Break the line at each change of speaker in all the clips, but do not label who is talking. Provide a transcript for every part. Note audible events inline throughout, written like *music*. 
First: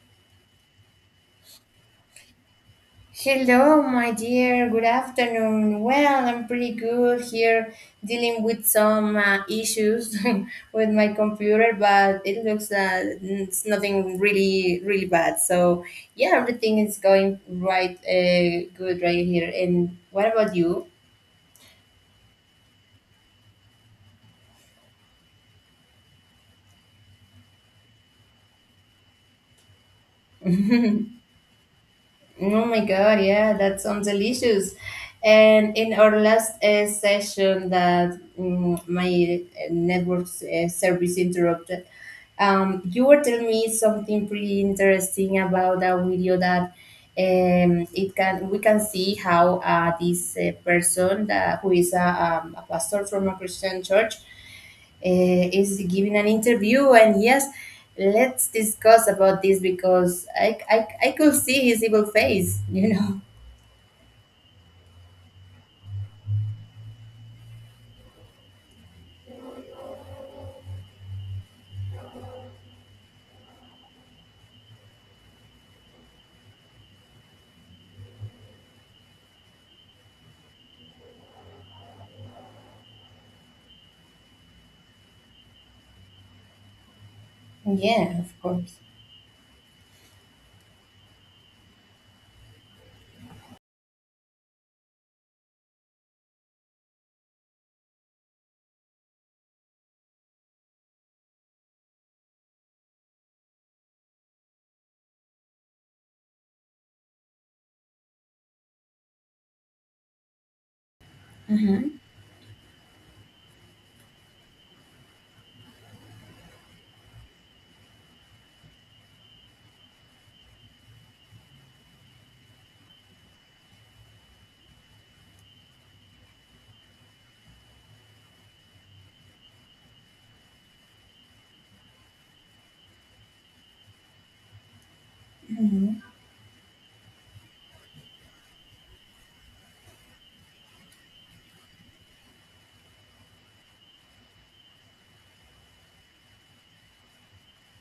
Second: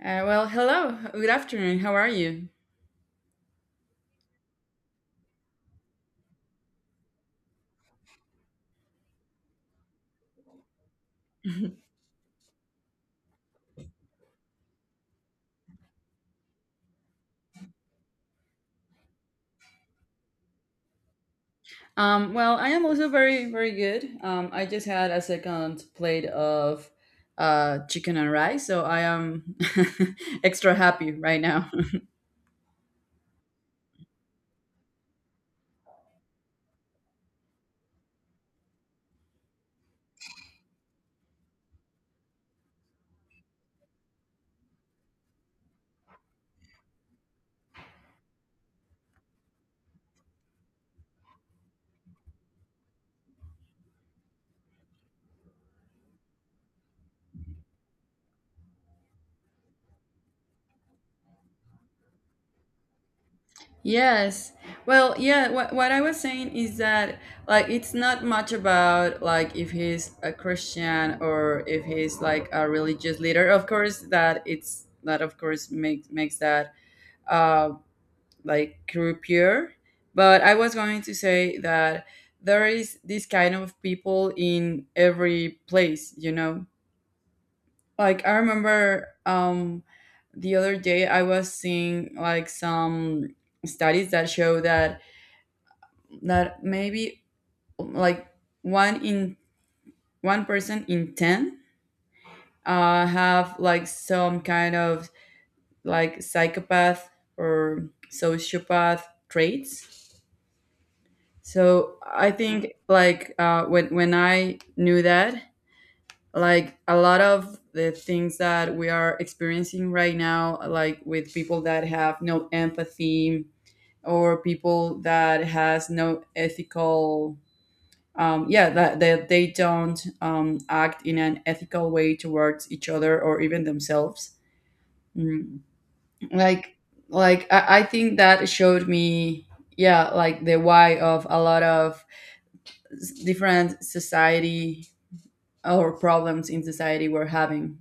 Well, hello. Good afternoon. How are you?
Hello, my dear. Good afternoon. Well, I'm pretty good here dealing with some issues *laughs* with my computer, but it looks it's nothing really, really bad. So, yeah, everything is going right, good right here. And what about you?
Well, I am also very, very good. I just had a second plate of chicken and rice, so I am *laughs* extra happy right now. *laughs*
Oh my God, yeah, that sounds delicious. And in our last session that my network service interrupted, you were telling me something pretty interesting about a video that it can we can see how this person who is a pastor from a Christian church is giving an interview, and yes, let's discuss about this because I could see his evil face *laughs* you know
Yes. Well, yeah, what I was saying is that like it's not much about like if he's a Christian or if he's like a religious leader. Of course that it's that of course makes that um like croupier. But I was going to say that there is this kind of people in every place, you know?
Yeah,
Like
of
I
course.
remember the other day I was seeing like some studies that show that maybe like one in one person in 10 have like some kind of like psychopath or sociopath traits.
Mm-hmm.
So I think like when I knew that, like a lot of the things that we are experiencing right now, like with people that have no empathy or people that has no ethical, yeah, that they don't act in an ethical way towards each other or even themselves. Mm.
Mm-hmm.
Like like I think that showed me, yeah, like the why of a lot of different society or problems in society we're having.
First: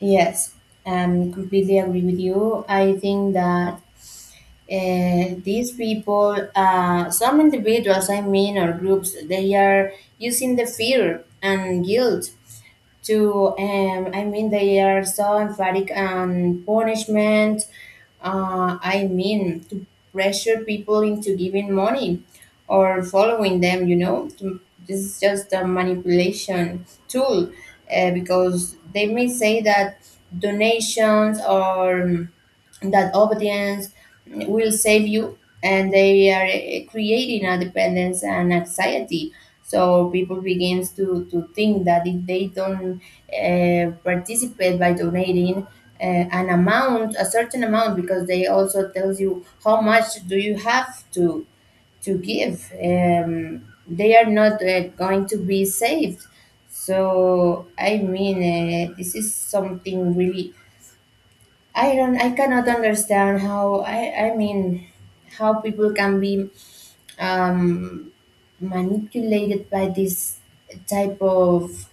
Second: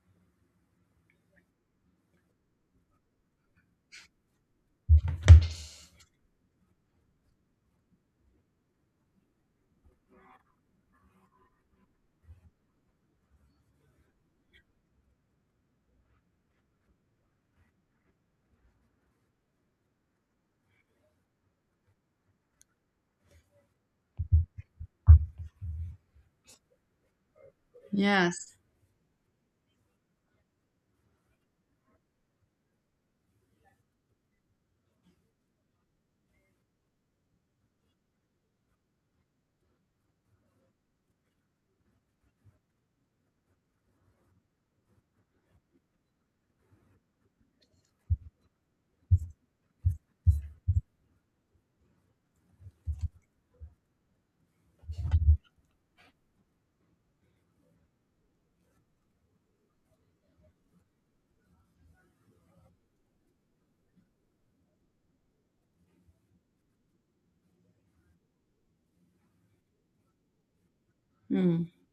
Yes, completely agree with you. I think that these people, some individuals, I mean, or groups, they are using the fear and guilt to, I mean, they are so emphatic on punishment. I mean, to pressure people into giving money or following them, you know. This is just a manipulation tool,
Yes.
because they may say that donations, or that obedience will save you, and they are creating a dependence and anxiety. So people begins to think that if they don't participate by donating an amount a certain amount, because they also tells you how much do you have to give, they are not going to be saved. So, I mean, this is something really, I don't, I cannot understand how, I mean, how people can be, um, manipulated by this type of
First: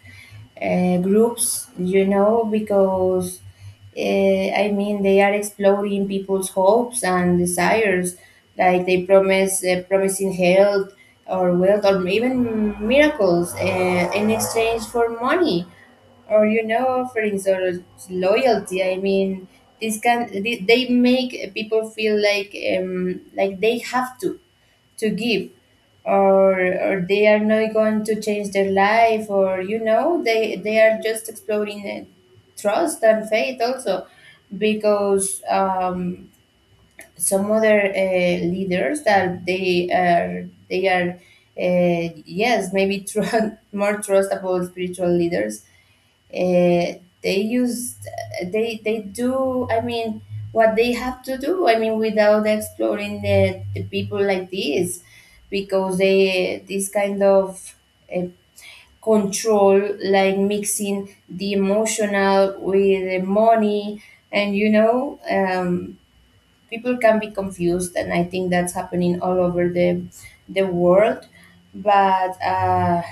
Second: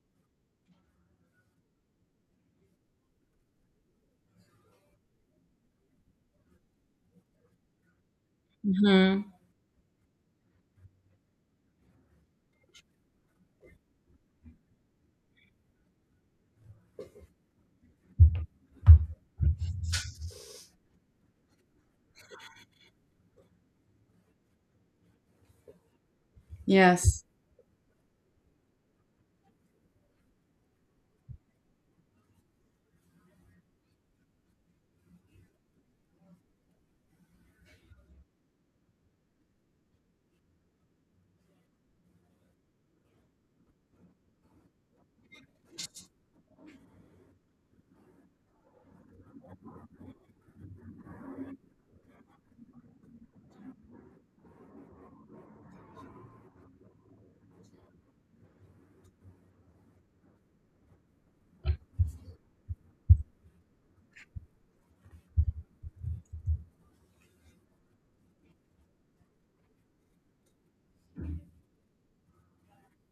groups, you know, because, uh, I mean, they are exploiting people's hopes and desires, like they
Mm-hmm.
promise, promising health or wealth or even miracles in exchange for money, or, you know, offerings or loyalty. I mean, this can, they make people feel like, like they have to give, or
Yes.
they are not going to change their life, or, you know, they are just exploring, trust and faith also, because, some other leaders that they are, yes, maybe tru- *laughs* more trustable spiritual leaders, uh, they use, they do, I mean, what they have to do, I mean, without exploring the people like this, because they this kind of uh, control, like mixing the emotional with the money and, you know, people can be confused, and I think that's happening all over the world. But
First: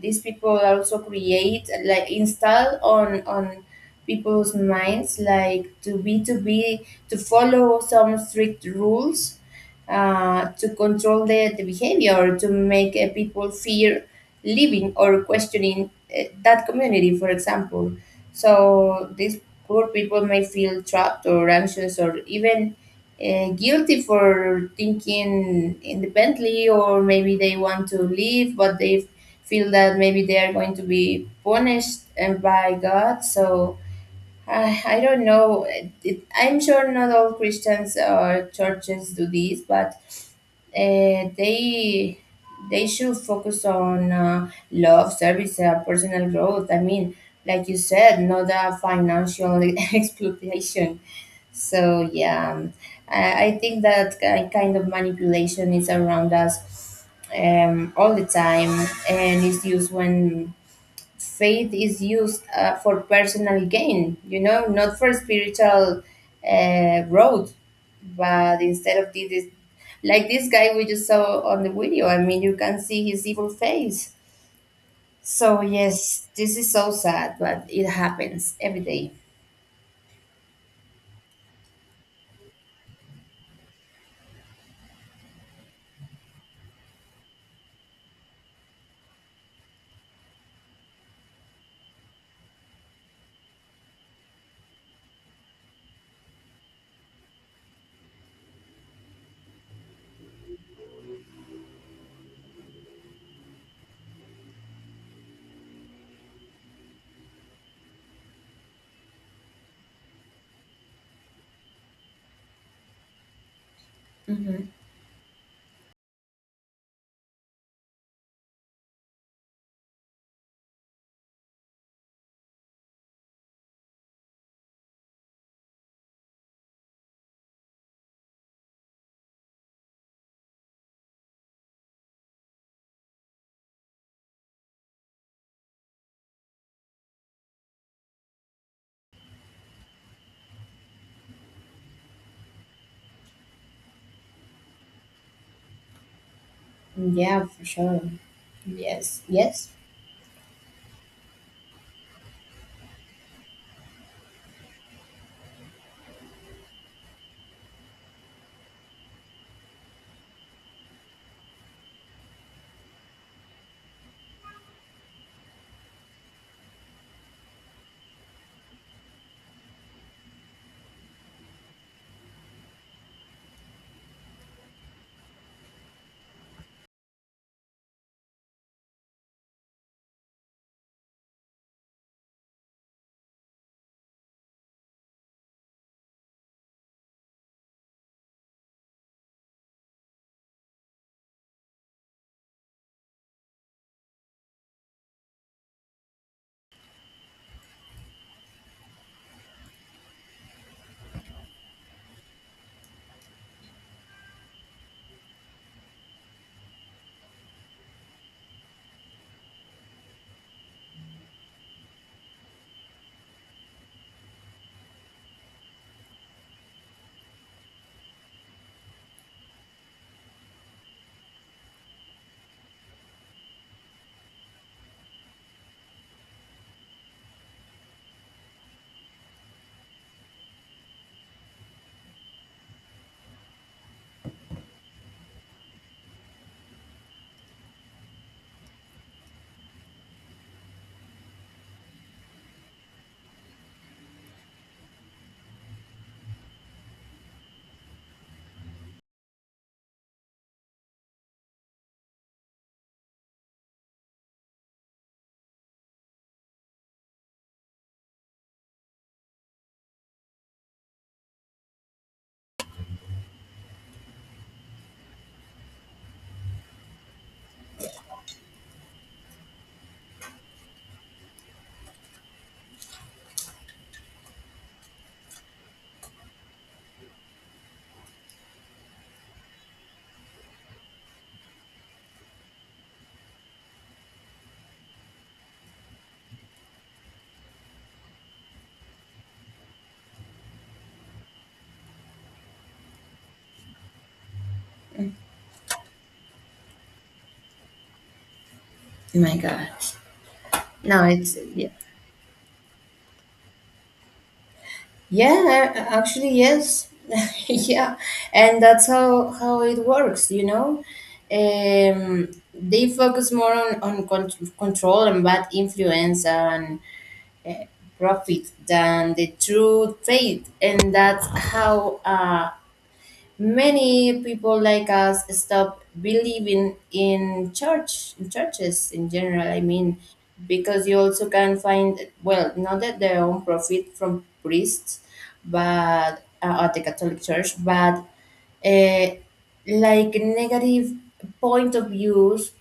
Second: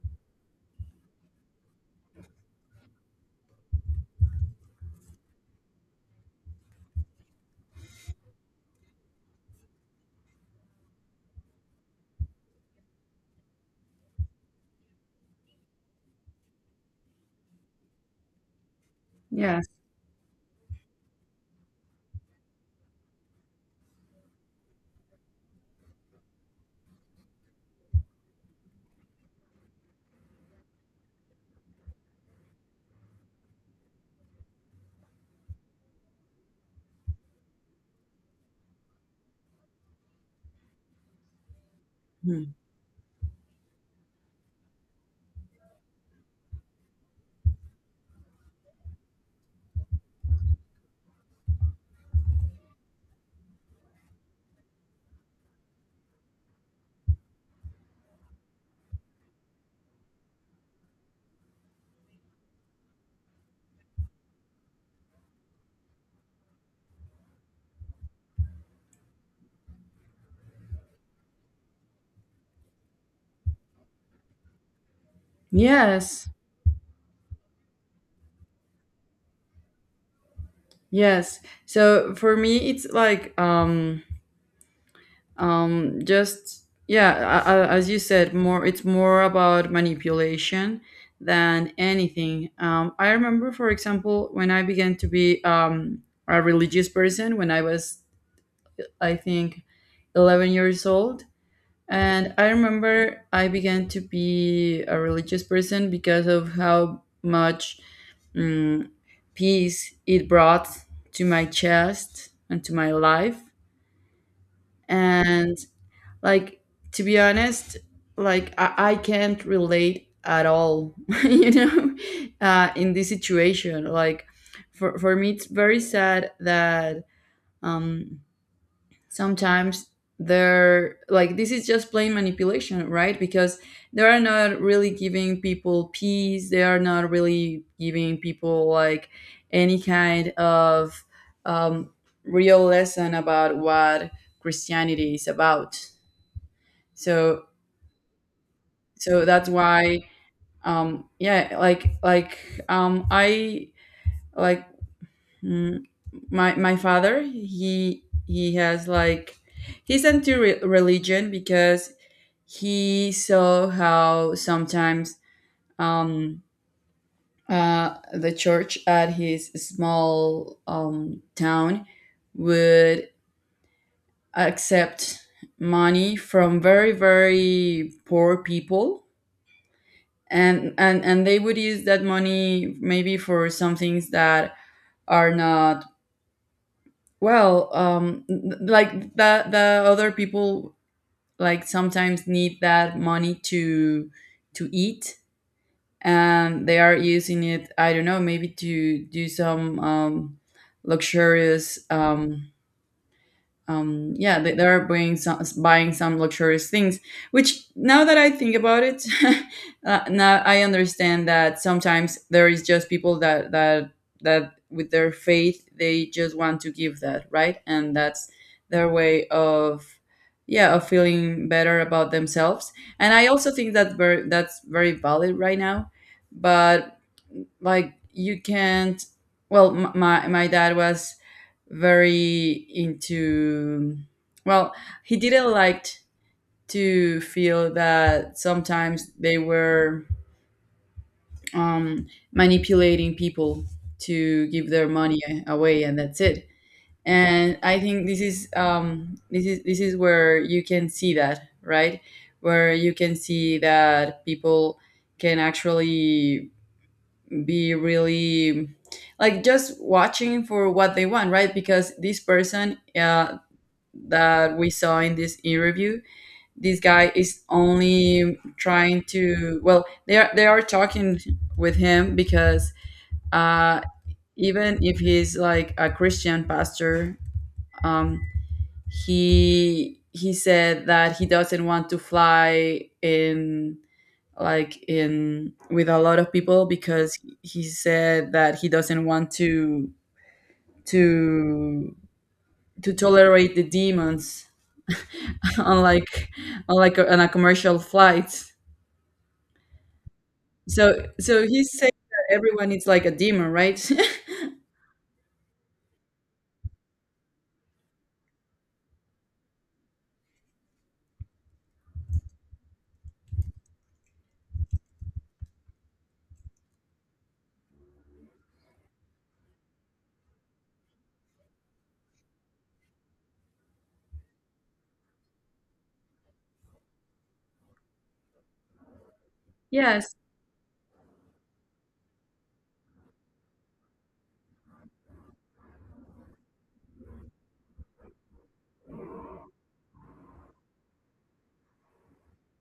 these people also create, like install on people's minds like to be to follow some strict rules, to control the behavior, to make people fear living or questioning that community, for example. So these
Yes.
poor people may feel trapped or anxious or even guilty for thinking independently, or maybe they want to leave, but they feel that maybe they are going to be punished and by God. So I don't know, it, I'm sure not all Christians or churches do this, but uh, they
Mhm.
they should focus on love, service, personal growth. I mean, like you said, not a financial *laughs* exploitation. So yeah, I think that kind of manipulation is around us, all the time, and it's used when faith is used for personal gain, you know, not for spiritual growth. But instead of this, like this guy we just saw on the video, I mean, you can see his evil face. So, yes,
Yes.
this is so sad, but it happens every day.
Yes. So for me, it's like just yeah, as you said, more it's more about manipulation than anything. I remember, for example, when I began to be a religious person when I was, I think, 11 years old. And I remember I began to be a religious person because of how much mm, peace it brought to my chest and to my life.
Mhm.
And like to be honest, like I can't relate at all, *laughs* you know, in this situation. Like for me, it's very sad that um, sometimes they're like this is just plain manipulation, right, because they are not really giving people peace, they are not really giving people like any kind of um, real lesson about what Christianity is about.
Yeah,
So
for sure. Yes,
so that's
yes.
why yeah like I like mm, my father he has like he's anti religion because he saw how sometimes um the church at his small town would accept money from very, very poor people, and they would use that money maybe for some things that are not. Well, like the other people like sometimes need that money to eat, and they are using it. I don't know, maybe to do some luxurious yeah, they are buying some luxurious things. Which now that I think about it, *laughs* now I understand that sometimes there is just people that with their faith they just want to give that, right, and that's their way of, yeah, of feeling better about themselves. And I also think that very that's very valid right now, but like you can't. Well, my dad was very into, well, he didn't like to feel that sometimes they were um, manipulating people to give their money away, and that's it. And I think this is where you can see that, right? Where you can see that people can actually be really like just watching for what they want, right? Because this person that we saw in this e-review, this guy is only trying to, well, they are talking with him because uh even if he's like a Christian pastor, um he said that he doesn't want to fly in like in with a lot of people because he said that he doesn't want to to tolerate the demons. Unlike, unlike on like on a commercial flight.
My God. No,
So
it's,
so
yeah.
he's saying that everyone is like a demon, right?
Yeah, actually, yes. *laughs* Yeah, and that's how it works, you know. Um, they focus more on control and bad influence and profit than the true trade, and that's how, many people like us stop believing in church, in churches in general. I
*laughs*
mean,
Yes.
because you also can find, well, not that they own profit from priests, but at the Catholic Church, but uh, like negative point of views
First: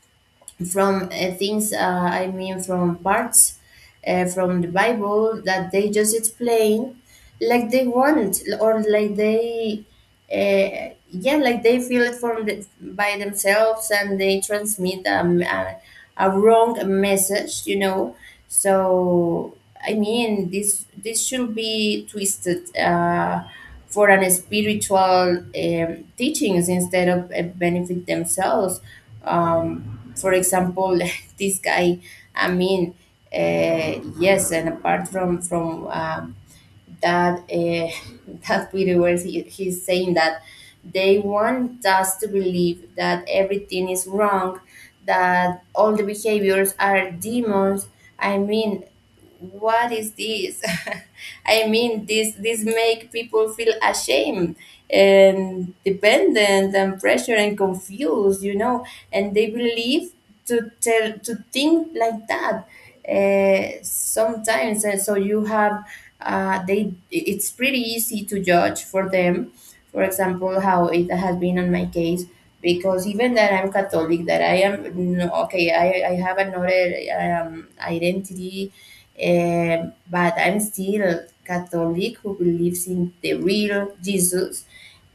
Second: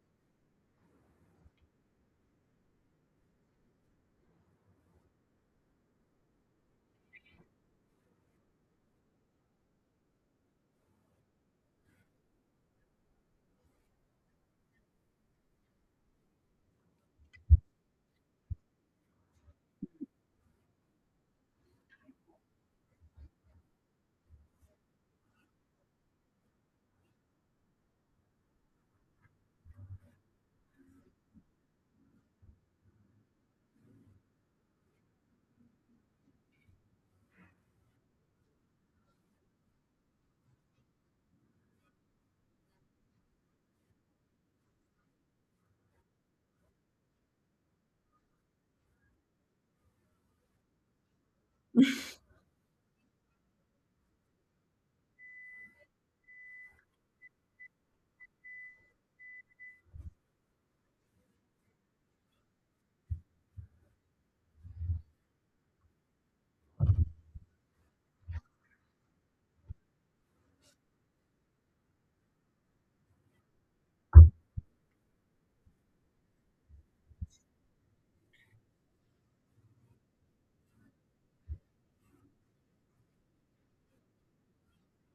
from things, I mean, from parts from the Bible that they just explain like they want it, or like they, yeah, like they feel it from by themselves, and they transmit, a wrong message, you know. So I mean, this should be twisted for an spiritual, teachings instead of benefit themselves. For example, *laughs* this guy, I mean, yes, and apart from that, *laughs* that Peter was, he's saying that they want us to believe that everything is wrong, that all the behaviors are demons. I mean, what is this? *laughs* I mean, this make people feel ashamed and dependent and pressured and confused, you know, and they believe to think like that, sometimes, and so you have, they it's pretty easy to judge for them. For example, how it has been on my case, because even that I'm Catholic, that I am no, okay, I have another identity, but I'm still Catholic who believes in the real Jesus.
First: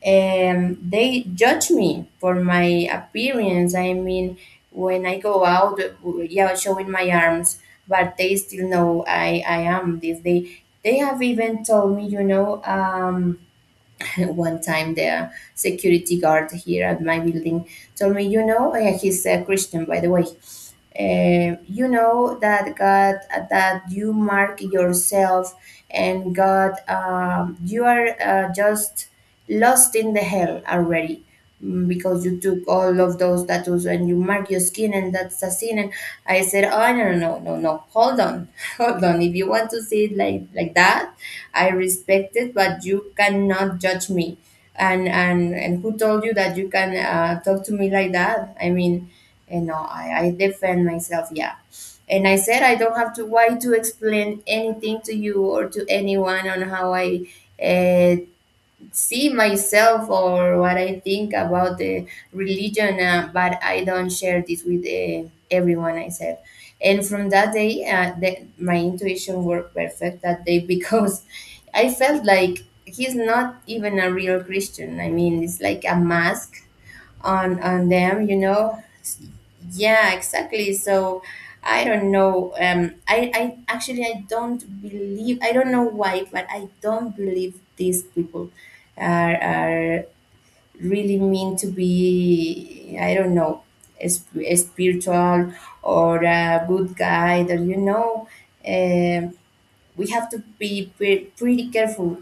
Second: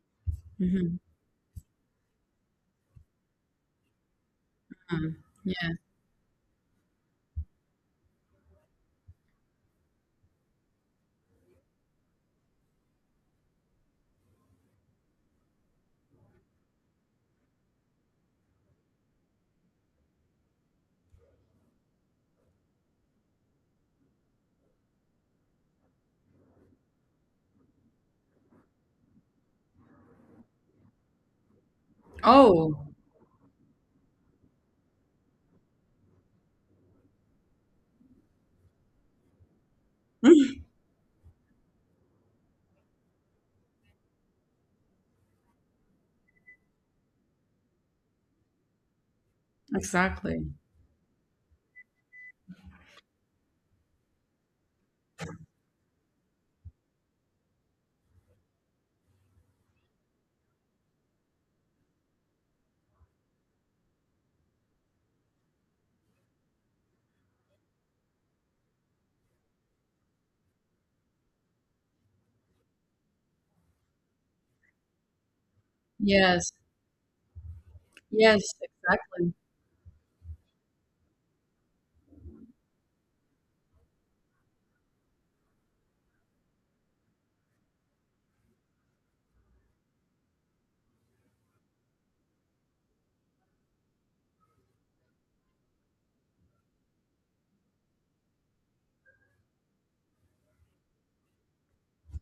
Mhm.
They judge me for my appearance. I mean, when
Mhm.
I go out,
Yeah.
yeah, showing my arms, but they still know I am this. They have even told me, you know, *laughs* one time the security guard here at my building told me, you know, he's a Christian, by the way. You know that God, that you mark yourself, and God, you are just lost in the hell already, because you took
Oh,
all of those tattoos and you mark your skin, and that's a sin. And I said, oh, no, no, no, no, no, hold on, *laughs* hold on, if you want to see it
*laughs*
like that, I respect it, but you cannot judge me. And who told you that you can talk to me like that? I mean, and no, I
exactly.
defend myself, yeah. And I said, I don't have to, why to explain anything to you or to anyone on how I uh, see myself or what I think about the religion, but I don't share this with everyone, I said. And from that day, my intuition worked perfect that day *laughs* because I felt like he's not even a real Christian. I mean, it's like a
Yes.
mask on them, you
Yes,
know.
exactly.
Yeah, exactly. So I don't know. I actually, I don't believe. I don't know why, but I don't believe these people are really mean to be. I don't know, spiritual or a good guy. That, you know. um we have to be pretty careful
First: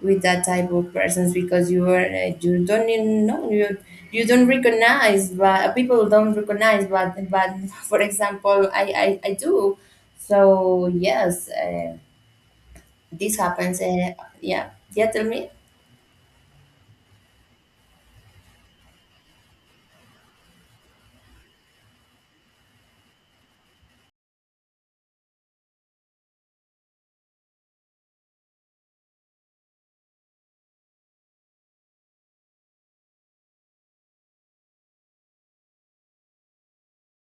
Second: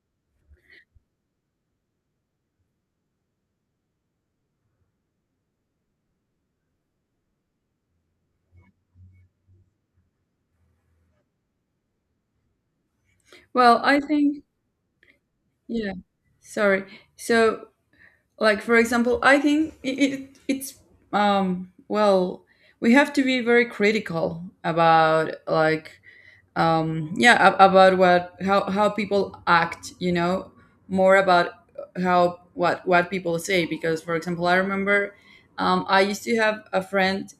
with that type of persons, because you are, you don't even know, you don't recognize, but people don't recognize, but *laughs* for example, I do. So yes, this happens
Well, I think,
yeah, yeah, tell me.
yeah. Sorry. So, like for example, I think it's well, we have to be very critical about like yeah about what how people act, you know, more about how what people say. Because for example I remember I used to have a friend,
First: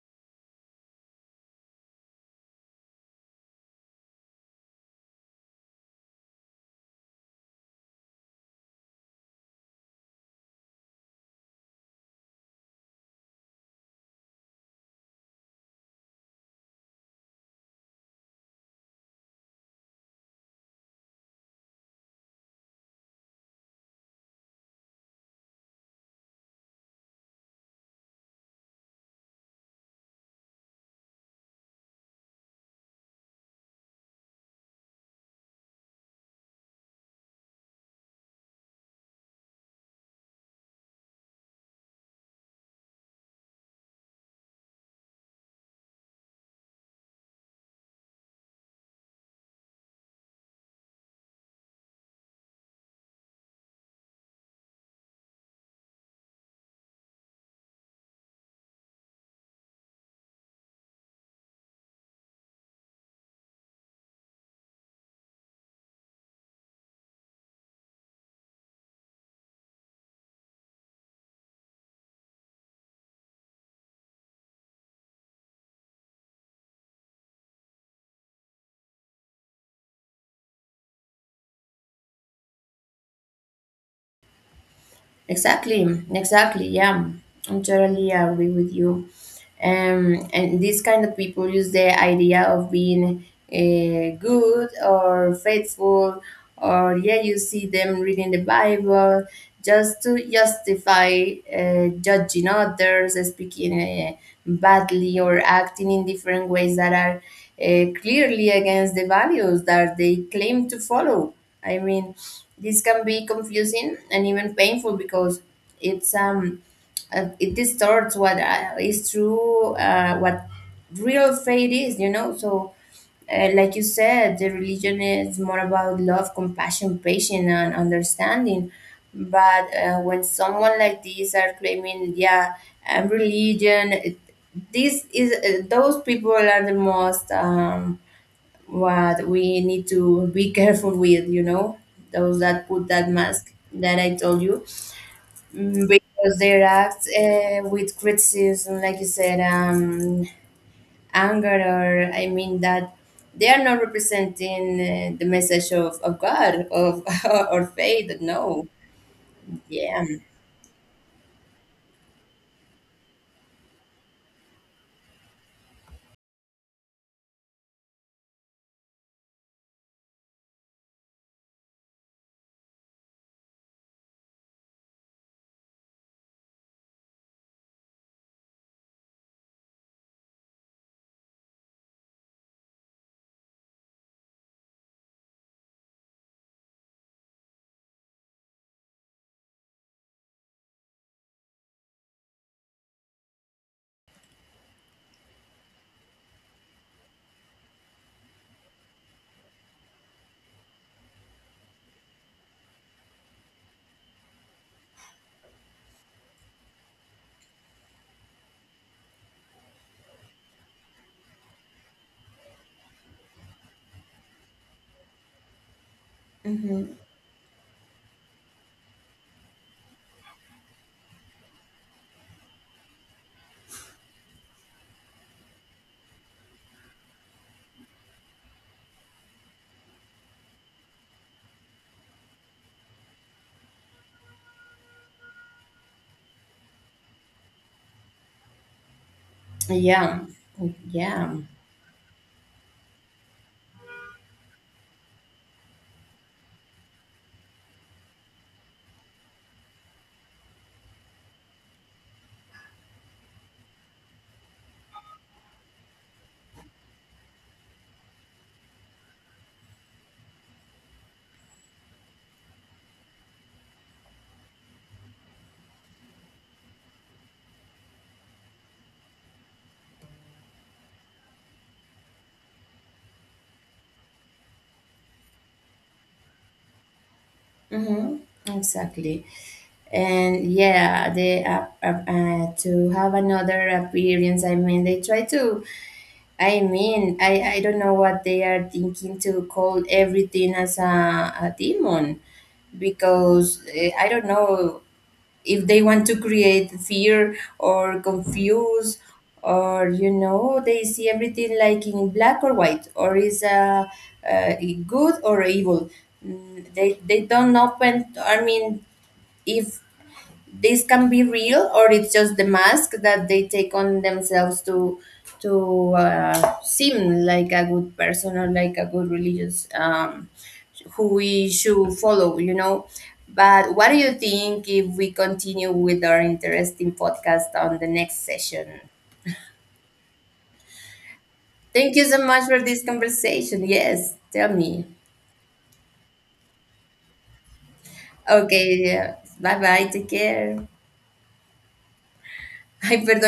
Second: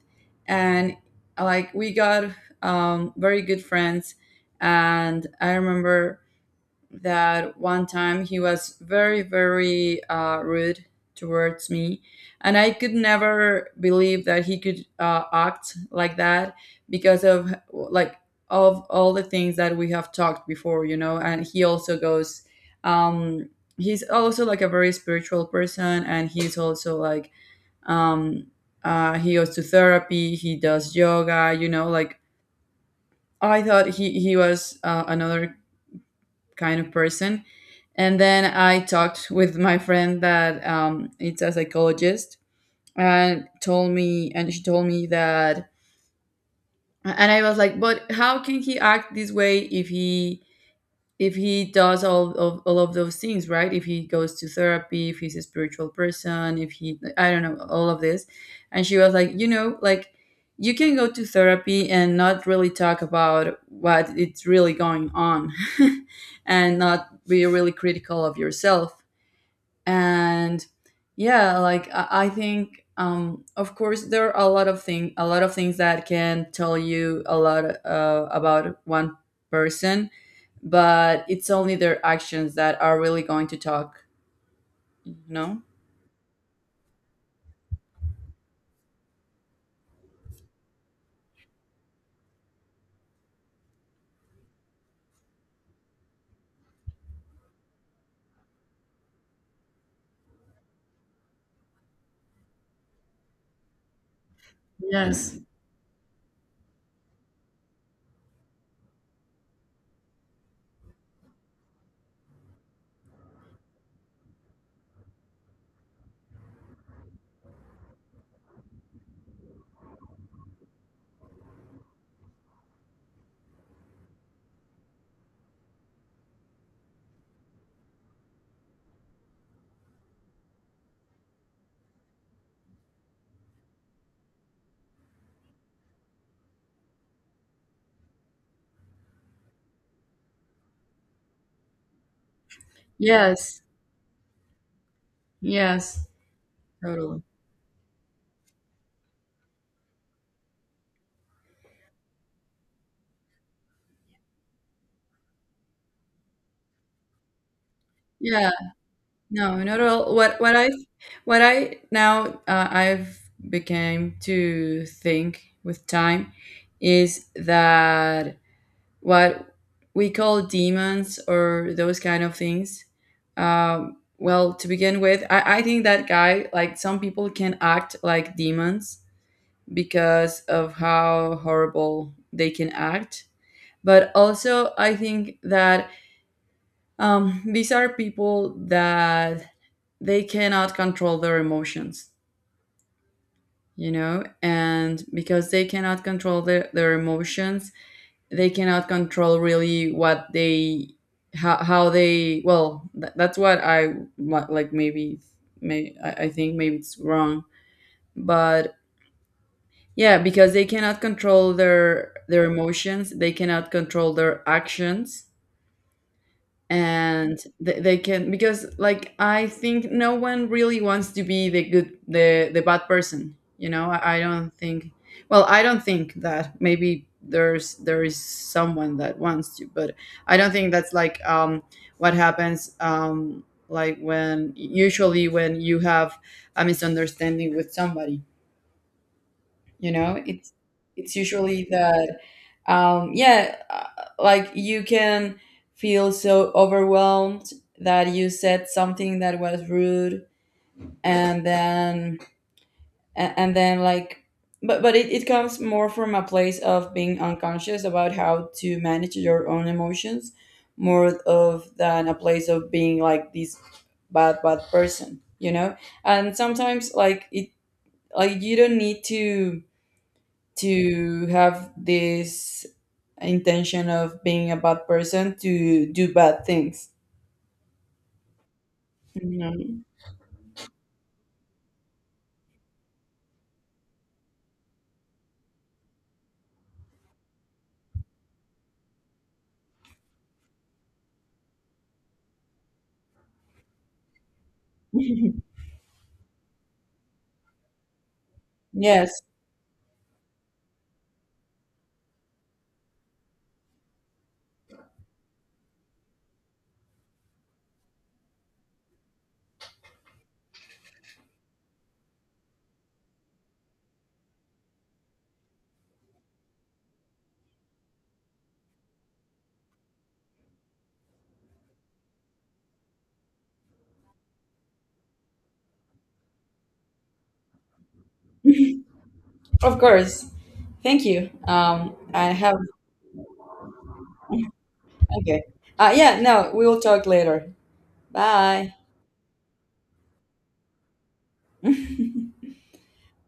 and like we got very good friends, and I remember that one time he was very, very rude towards me. And I could never believe that he could act like that because of like of all the things that we have talked before, you know. And he also goes, um, he's also like a very spiritual person, and he's also like um, he goes to therapy, he does yoga, you know, like I thought he was another kind of person. And then I talked with my friend that it's a psychologist, and told me, and she told me that, and I was like, but how can he act this way if he does all of those things, right? If he goes to therapy, if he's a spiritual person, if he I don't know, all of this. And she was like, you know, like you can go to therapy and not really talk about what it's really going on, *laughs* and not be really critical of yourself. And yeah, like I think, of course there are a lot of things that can tell you a lot about one person, but it's only their actions that are really going to talk. No.
Exactly, exactly. Yeah, I'm totally agree with you. And these kind of people use the idea of being good or faithful, or, yeah, you see them reading the Bible just to justify judging others, speaking badly, or acting in different ways that are clearly against the values that they claim to follow. I mean, this can be confusing and even painful because it's um it distorts what is true, what real faith is, you know. So, like you said, the religion is more about love, compassion, patience, and understanding. But when someone like these are claiming, yeah, I'm religion, it, this is, those people are the most, what we need to be careful with, you know, those that put that mask
Yes.
that I told you.
Yes,
Because they react
totally.
with criticism, like you said, anger, or, I mean, that they are not representing the message of God, of *laughs* or faith.
Yeah.
No,
No, not at
yeah,
all. What what i what i now uh, i've became to think with time is that what we call demons or those kind of things. Well, to begin with, I think that guy, like some people can act like demons because of how horrible they can act. But also, I think that these are people that they cannot control their emotions, you know, and because they cannot control their emotions, they cannot control really what they how they, well, that's what like maybe I think maybe it's wrong, but. Yeah, because they cannot control their emotions, they cannot control their actions,
hmm,
and they can because like I think no one really wants to be the bad person. You know, I don't think. Well, I don't think that maybe there is someone that wants to, but I don't think that's like what happens, like when usually when you have a misunderstanding with somebody, you
yeah,
know, it's
yeah.
usually that yeah, like you can feel so overwhelmed that you said something that was rude, and then a- and then like but it comes more from a place of being unconscious about how to manage your own emotions, more of than a place of being like this bad person, you know. And sometimes like it like you don't need to have this intention of being a bad person to do bad things.
Mm-hmm. Exactly.
No.
And yeah, they to have another appearance. I mean, they try to. I mean, I don't know what they are thinking to call everything as a demon, because I don't know
*laughs*
if they want to create fear or confuse,
Yes,
or, you know, they see everything like in black or white, or is, uh, good or evil. They don't open, I mean, if this can be real or it's just the mask that they take on themselves to seem like a good person or like a good religious, who we should follow, you know. But what do you think if we continue with our interesting podcast on the next session?
of course. Thank you.
Thank you so
I
much
have
for this conversation. Yes, tell me.
okay. Yeah, no, we will talk later. Bye.
Okay, yeah. Bye bye, take care. *laughs* Ay, perdón.